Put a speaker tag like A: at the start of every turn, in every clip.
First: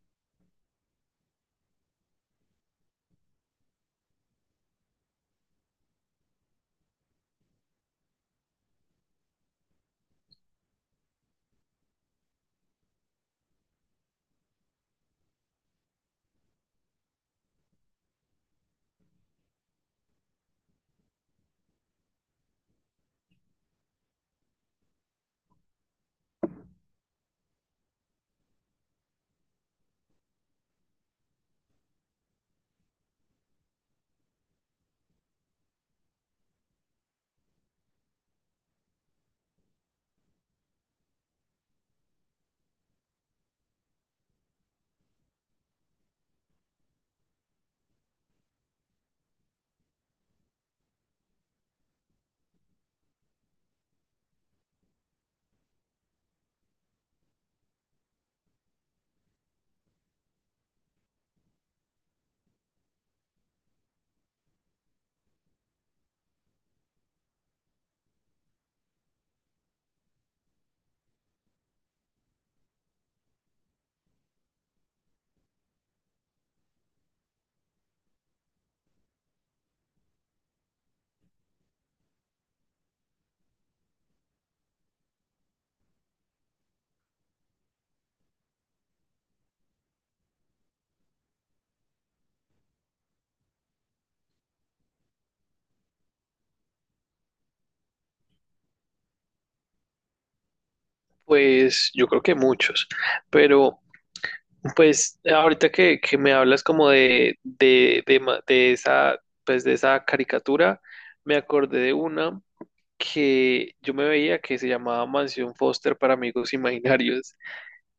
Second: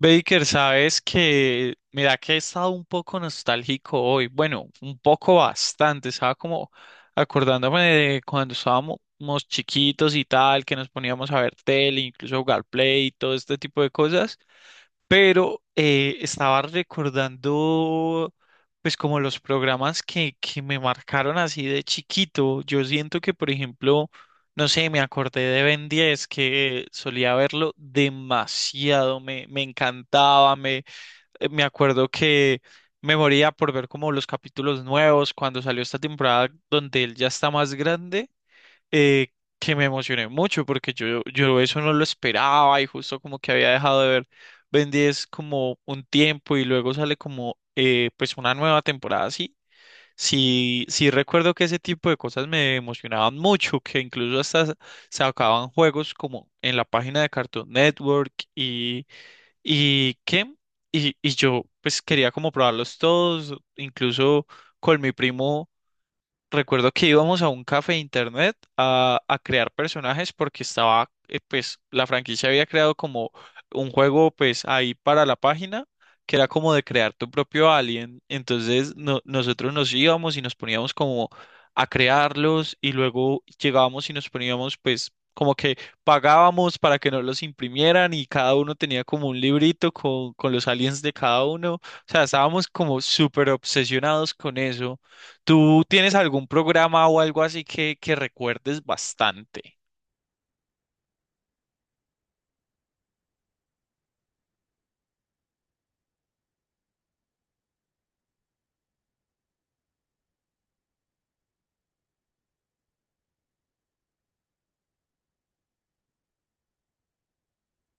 A: Baker, sabes que, mira que he estado un poco nostálgico hoy, bueno, un poco bastante, estaba como acordándome de cuando estábamos chiquitos y tal, que nos poníamos a ver tele, incluso jugar play y todo este tipo de cosas, pero estaba recordando pues como los programas que me marcaron así de chiquito, yo siento que por ejemplo... No sé, me acordé de Ben 10 que solía verlo demasiado, me encantaba, me acuerdo que me moría por ver como los capítulos nuevos cuando salió esta temporada donde él ya está más grande, eh, que me emocioné mucho porque yo eso no lo esperaba y justo como que había dejado de ver Ben 10 como un tiempo y luego sale como pues una nueva temporada así. Sí, sí recuerdo que ese tipo de cosas me emocionaban mucho, que incluso hasta sacaban juegos como en la página de Cartoon Network y qué, y yo pues quería como probarlos todos, incluso con mi primo. Recuerdo que íbamos a un café de internet a crear personajes porque estaba, pues, la franquicia había creado como un juego, pues, ahí para la página, que era como de crear tu propio alien. Entonces, nosotros nos íbamos y nos poníamos como a crearlos y luego llegábamos y nos poníamos, pues, como que pagábamos para que nos los imprimieran y cada uno tenía como un librito con los aliens de cada uno. O sea, estábamos como súper obsesionados con eso. ¿Tú tienes algún programa o algo así que recuerdes bastante?
B: Pues yo creo que muchos, pero pues ahorita que me hablas como de esa, pues de esa caricatura, me acordé de una que yo me veía que se llamaba Mansión Foster para amigos imaginarios.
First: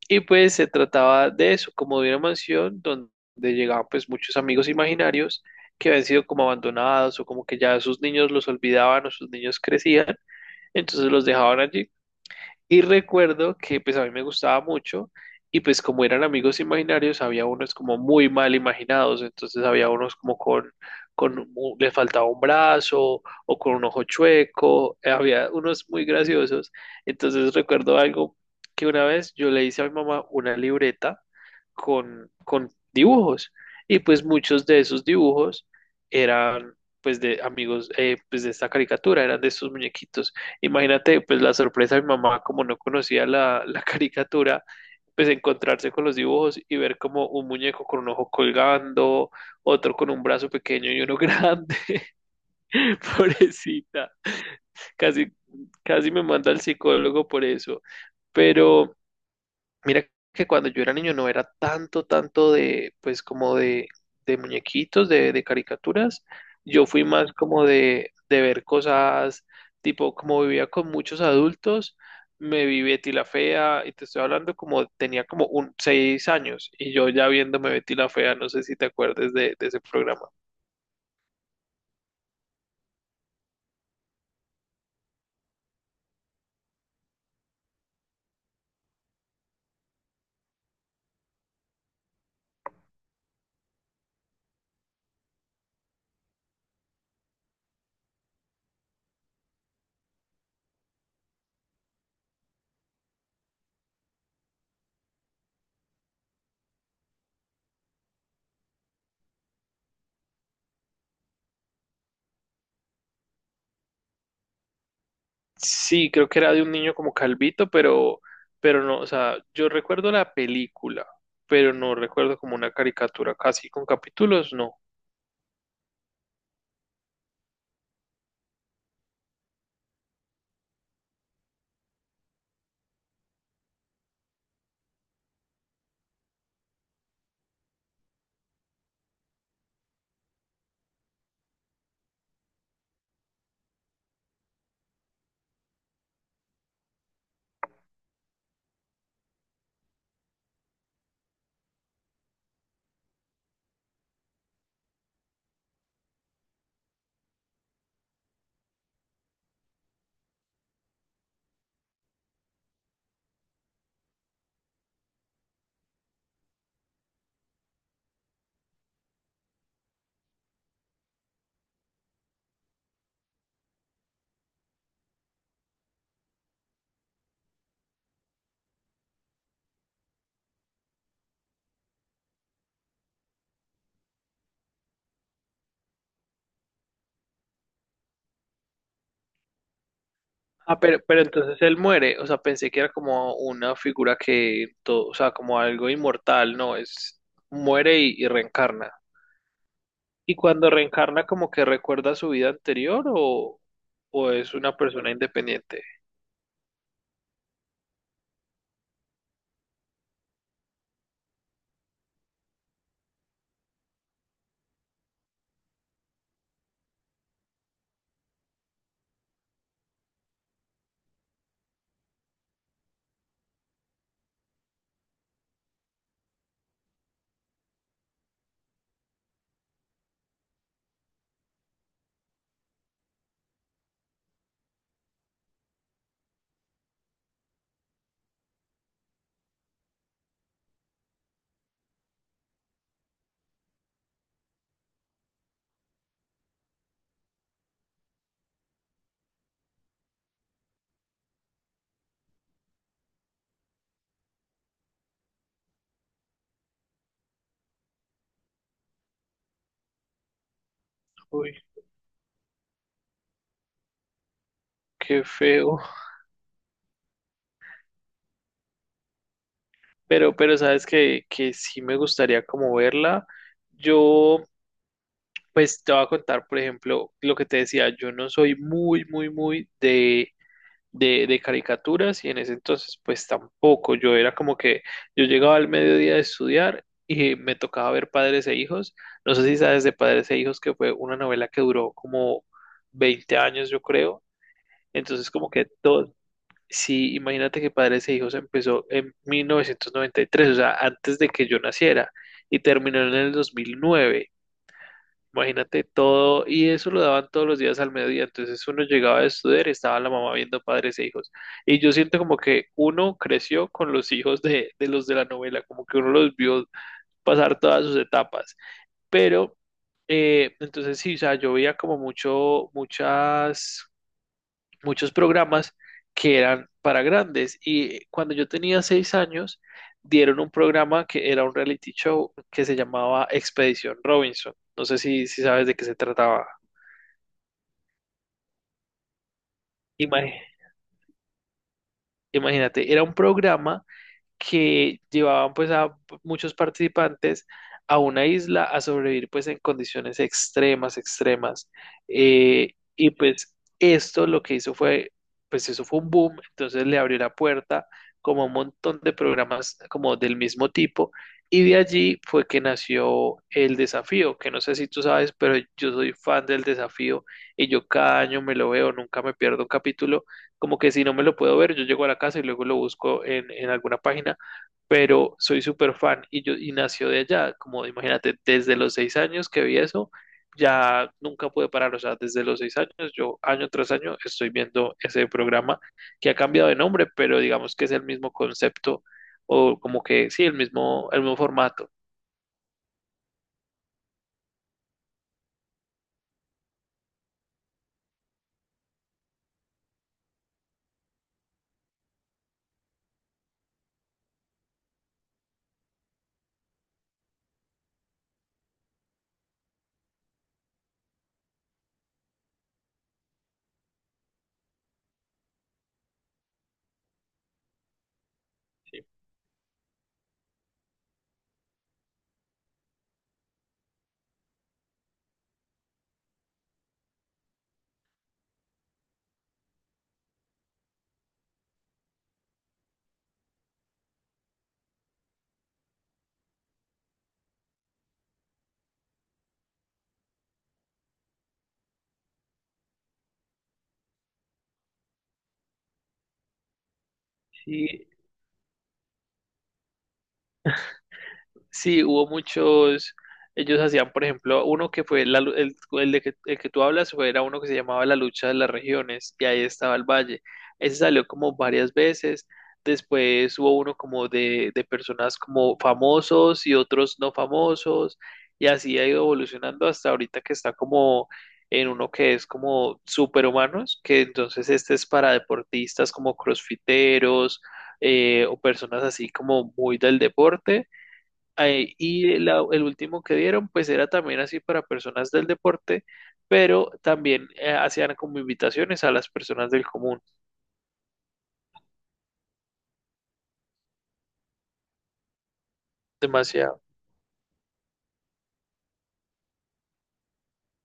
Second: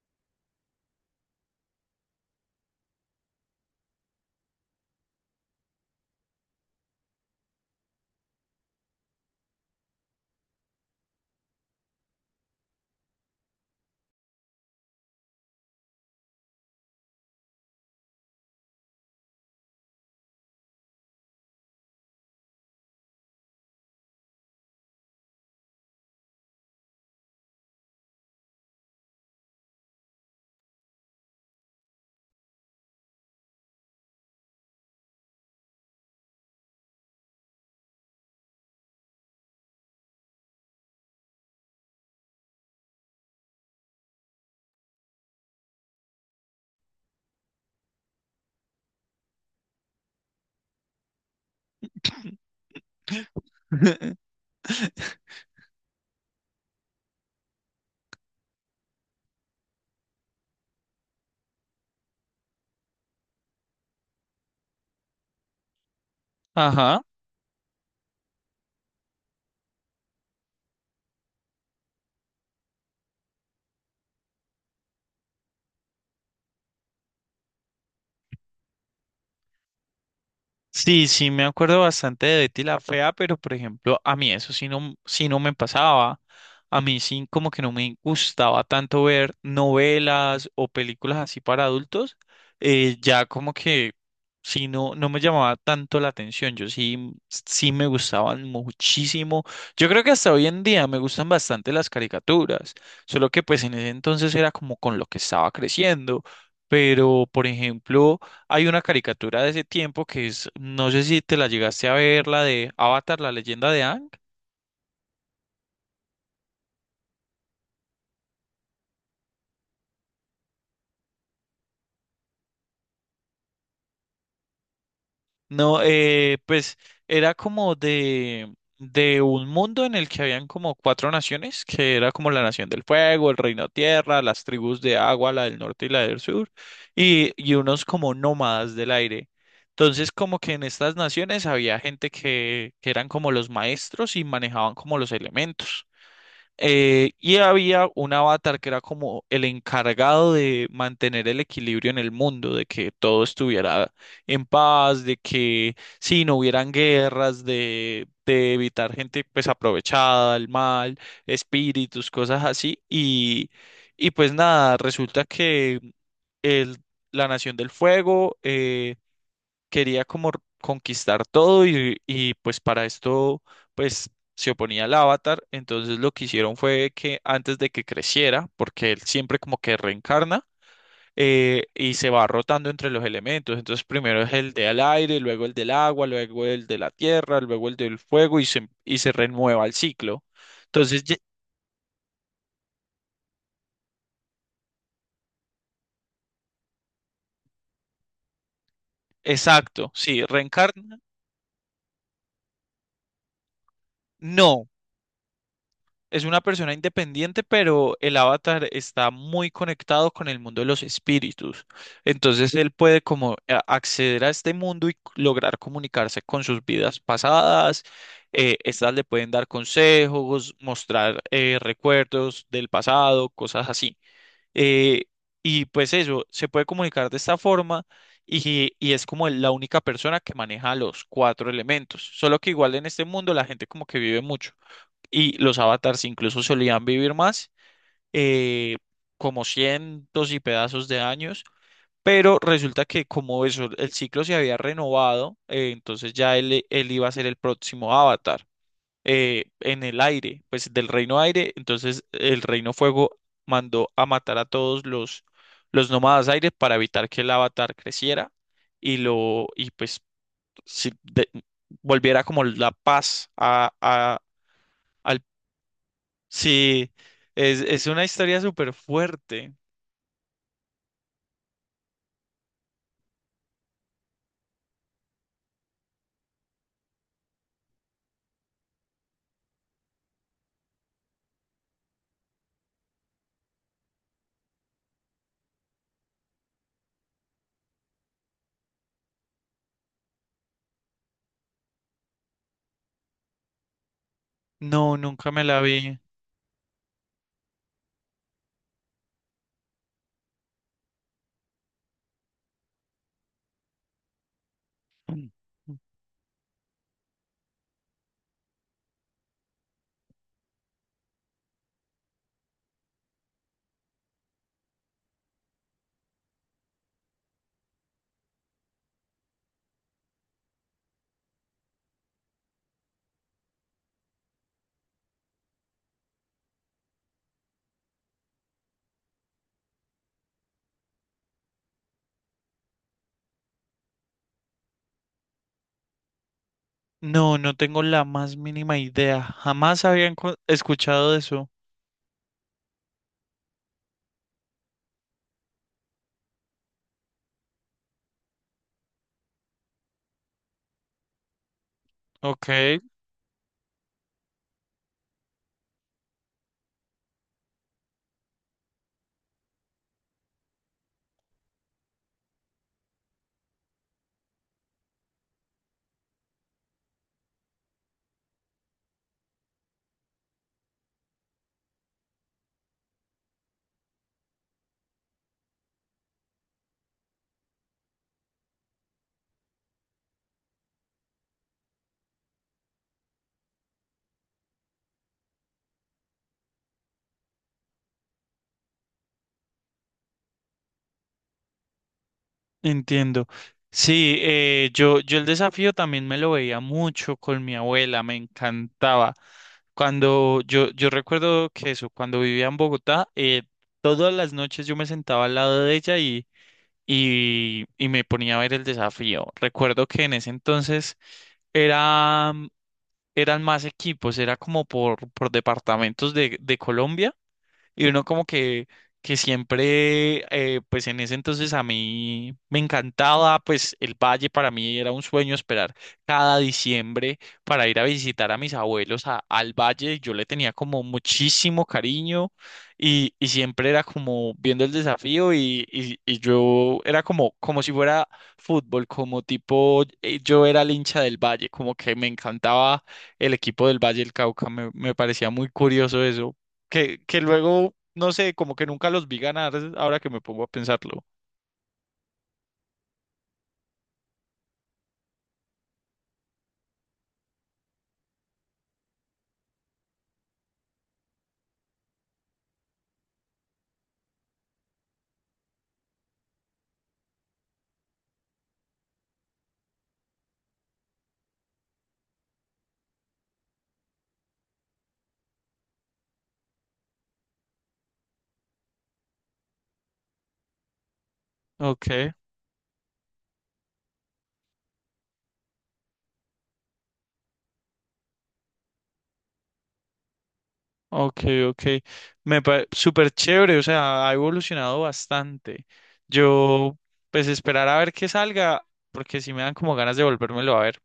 B: Y pues se trataba de eso, como de una mansión donde llegaban pues muchos amigos imaginarios que habían sido como abandonados o como que ya sus niños los olvidaban o sus niños crecían, entonces los dejaban allí y recuerdo que pues a mí me gustaba mucho y pues como eran amigos imaginarios, había unos como muy mal imaginados, entonces había unos como le faltaba un brazo o con un ojo chueco, había unos muy graciosos. Entonces recuerdo algo que una vez yo le hice a mi mamá una libreta con dibujos y pues muchos de esos dibujos eran pues de amigos, pues de esta caricatura, eran de estos muñequitos. Imagínate, pues la sorpresa de mi mamá, como no conocía la caricatura, pues encontrarse con los dibujos y ver como un muñeco con un ojo colgando, otro con un brazo pequeño y uno grande, pobrecita. Casi, casi me manda al psicólogo por eso. Pero mira que cuando yo era niño no era tanto, tanto de, pues como de muñequitos, de caricaturas. Yo
A: Ajá.
B: fui más como de ver cosas, tipo, como vivía con muchos adultos, me vi Betty la Fea, y te estoy hablando como tenía como un 6 años, y yo ya viéndome Betty la Fea, no sé si te acuerdas de ese programa.
A: Sí, sí, me acuerdo bastante de Betty la Fea, pero por ejemplo, a mí eso sí no me pasaba. A mí sí como que no me gustaba tanto ver novelas o películas así para adultos. Ya como que sí no me llamaba tanto la atención. Yo sí, sí me gustaban muchísimo. Yo creo que hasta hoy en día me gustan bastante las caricaturas. Solo que pues en ese entonces era como con lo que estaba creciendo. Pero, por ejemplo... Hay una caricatura de ese tiempo que es, no sé si te la llegaste a ver, la de Avatar, la leyenda de Aang.
B: Sí, creo que era de un niño como calvito, pero no, o sea, yo recuerdo la película, pero no recuerdo como una caricatura, casi con capítulos, no.
A: No, pues era como de un mundo en el que habían como cuatro naciones, que era como la nación del fuego, el reino tierra, las tribus de agua, la del norte y la del sur, y unos como nómadas del aire. Entonces, como que en estas naciones había gente que eran como los maestros y manejaban como los elementos. Y había un avatar que era como el encargado de mantener el equilibrio en el mundo, de que todo estuviera en paz, de que si no hubieran guerras, de evitar gente pues aprovechada, el mal, espíritus, cosas así. Y pues nada, resulta que el, la Nación del Fuego quería como conquistar todo y pues para esto pues se oponía al avatar, entonces lo que hicieron fue que antes de que creciera, porque él siempre como que reencarna y se va rotando entre los elementos, entonces primero es el del aire, luego el del agua, luego el de la tierra, luego el del fuego y se renueva el ciclo.
B: Ah,
A: Entonces,
B: pero entonces él muere, o sea, pensé que era como una figura que todo, o sea, como algo inmortal, no, es muere y reencarna.
A: exacto, sí,
B: ¿Y cuando
A: reencarna.
B: reencarna como que recuerda su vida anterior o es
A: No,
B: una persona independiente?
A: es una persona independiente, pero el avatar está muy conectado con el mundo de los espíritus. Entonces él puede como acceder a este mundo y lograr comunicarse con sus vidas pasadas. Estas le pueden dar consejos, mostrar recuerdos del pasado, cosas así. Eh, y pues eso, se puede comunicar de esta forma y es como la única persona que maneja los cuatro elementos. Solo que igual en este mundo la gente como que vive mucho y los avatars incluso solían vivir más, eh, como cientos y pedazos de años, pero resulta que como eso, el ciclo se había renovado, entonces ya él iba a ser el próximo avatar en el aire, pues del reino aire, entonces el reino fuego mandó a matar a todos los nómadas aire para evitar que el avatar creciera y pues si- de-
B: Uy,
A: volviera como la paz al.
B: qué feo.
A: Sí, es una historia súper fuerte.
B: Pero sabes que sí me gustaría como verla. Yo, pues te voy a contar, por ejemplo, lo que te decía, yo no soy muy, muy, muy de caricaturas y en ese entonces pues tampoco. Yo era como que yo llegaba al mediodía de estudiar y me tocaba ver Padres e Hijos. No sé si sabes de Padres e Hijos que fue una novela que duró como 20 años yo creo.
A: No, nunca
B: Entonces
A: me
B: como
A: la
B: que
A: vi.
B: todo, sí, imagínate que Padres e Hijos empezó en 1993, o sea, antes de que yo naciera y terminó en el 2009. Imagínate todo, y eso lo daban todos los días al mediodía, entonces uno llegaba a estudiar y estaba la mamá viendo Padres e Hijos. Y yo siento como que uno creció con los hijos de los de la novela, como que uno los vio pasar todas sus etapas. Pero, entonces sí, o sea, yo veía como mucho, muchas muchos programas que eran para grandes. Y cuando yo tenía 6 años, dieron un programa que era un reality show que se llamaba Expedición Robinson. No sé si sabes de qué se trataba.
A: No, no tengo la más mínima idea. Jamás habían
B: Ima-
A: escuchado de eso.
B: Imagínate, era un programa que llevaban pues a muchos participantes a una isla a sobrevivir pues en condiciones extremas, extremas.
A: Ok,
B: Y pues esto lo que hizo fue, pues eso fue un boom, entonces le abrió la puerta como a un montón de programas como del mismo tipo. Y de allí fue que nació el desafío, que no sé si tú sabes, pero yo soy fan del desafío y yo cada año me lo veo, nunca me pierdo un capítulo, como que si no me lo puedo ver, yo llego a la casa y luego lo busco en alguna página, pero soy súper fan y yo y nació de allá, como imagínate, desde los 6 años que vi eso, ya nunca pude parar, o sea, desde los 6 años, yo año tras año estoy viendo ese programa que ha cambiado de nombre, pero digamos que es el mismo concepto o como que sí, el mismo formato.
A: entiendo. Sí, yo el desafío también me lo veía mucho con mi abuela, me encantaba. Cuando yo recuerdo que eso, cuando vivía en Bogotá, todas las noches yo me sentaba al lado de ella y me ponía a ver el desafío. Recuerdo que en ese entonces... Era, Eran más equipos, era como por departamentos de Colombia. Y uno como
B: ¿Sí?
A: que siempre, pues en ese entonces a mí me encantaba, pues el valle para mí era un sueño esperar cada diciembre para ir a visitar a mis abuelos al valle. Yo le tenía como muchísimo cariño y siempre era como viendo el desafío y yo era como, como si fuera fútbol, como tipo, yo era el hincha del valle, como que me encantaba el equipo del Valle del Cauca, me parecía muy curioso eso que luego,
B: Y
A: no sé, como que nunca los vi ganar, ahora que me pongo a pensarlo.
B: sí, hubo muchos, ellos hacían, por ejemplo, uno que fue el de que, el que tú hablas fue, era uno que se llamaba La lucha de las regiones y ahí estaba el valle. Ese salió como varias veces. Después hubo uno como de personas como famosos y otros no famosos y así ha ido evolucionando hasta ahorita que está como en uno que es como superhumanos, que entonces este es para deportistas como crossfiteros, o personas así como muy del deporte. Ahí,
A: Ok,
B: y el último que dieron, pues era también así para personas del deporte, pero también hacían como invitaciones a las personas del común.
A: ok, ok. Me parece súper chévere, o sea, ha evolucionado bastante. Yo,
B: Demasiado.
A: pues esperar a ver qué salga, porque si me dan como ganas de volvérmelo a ver.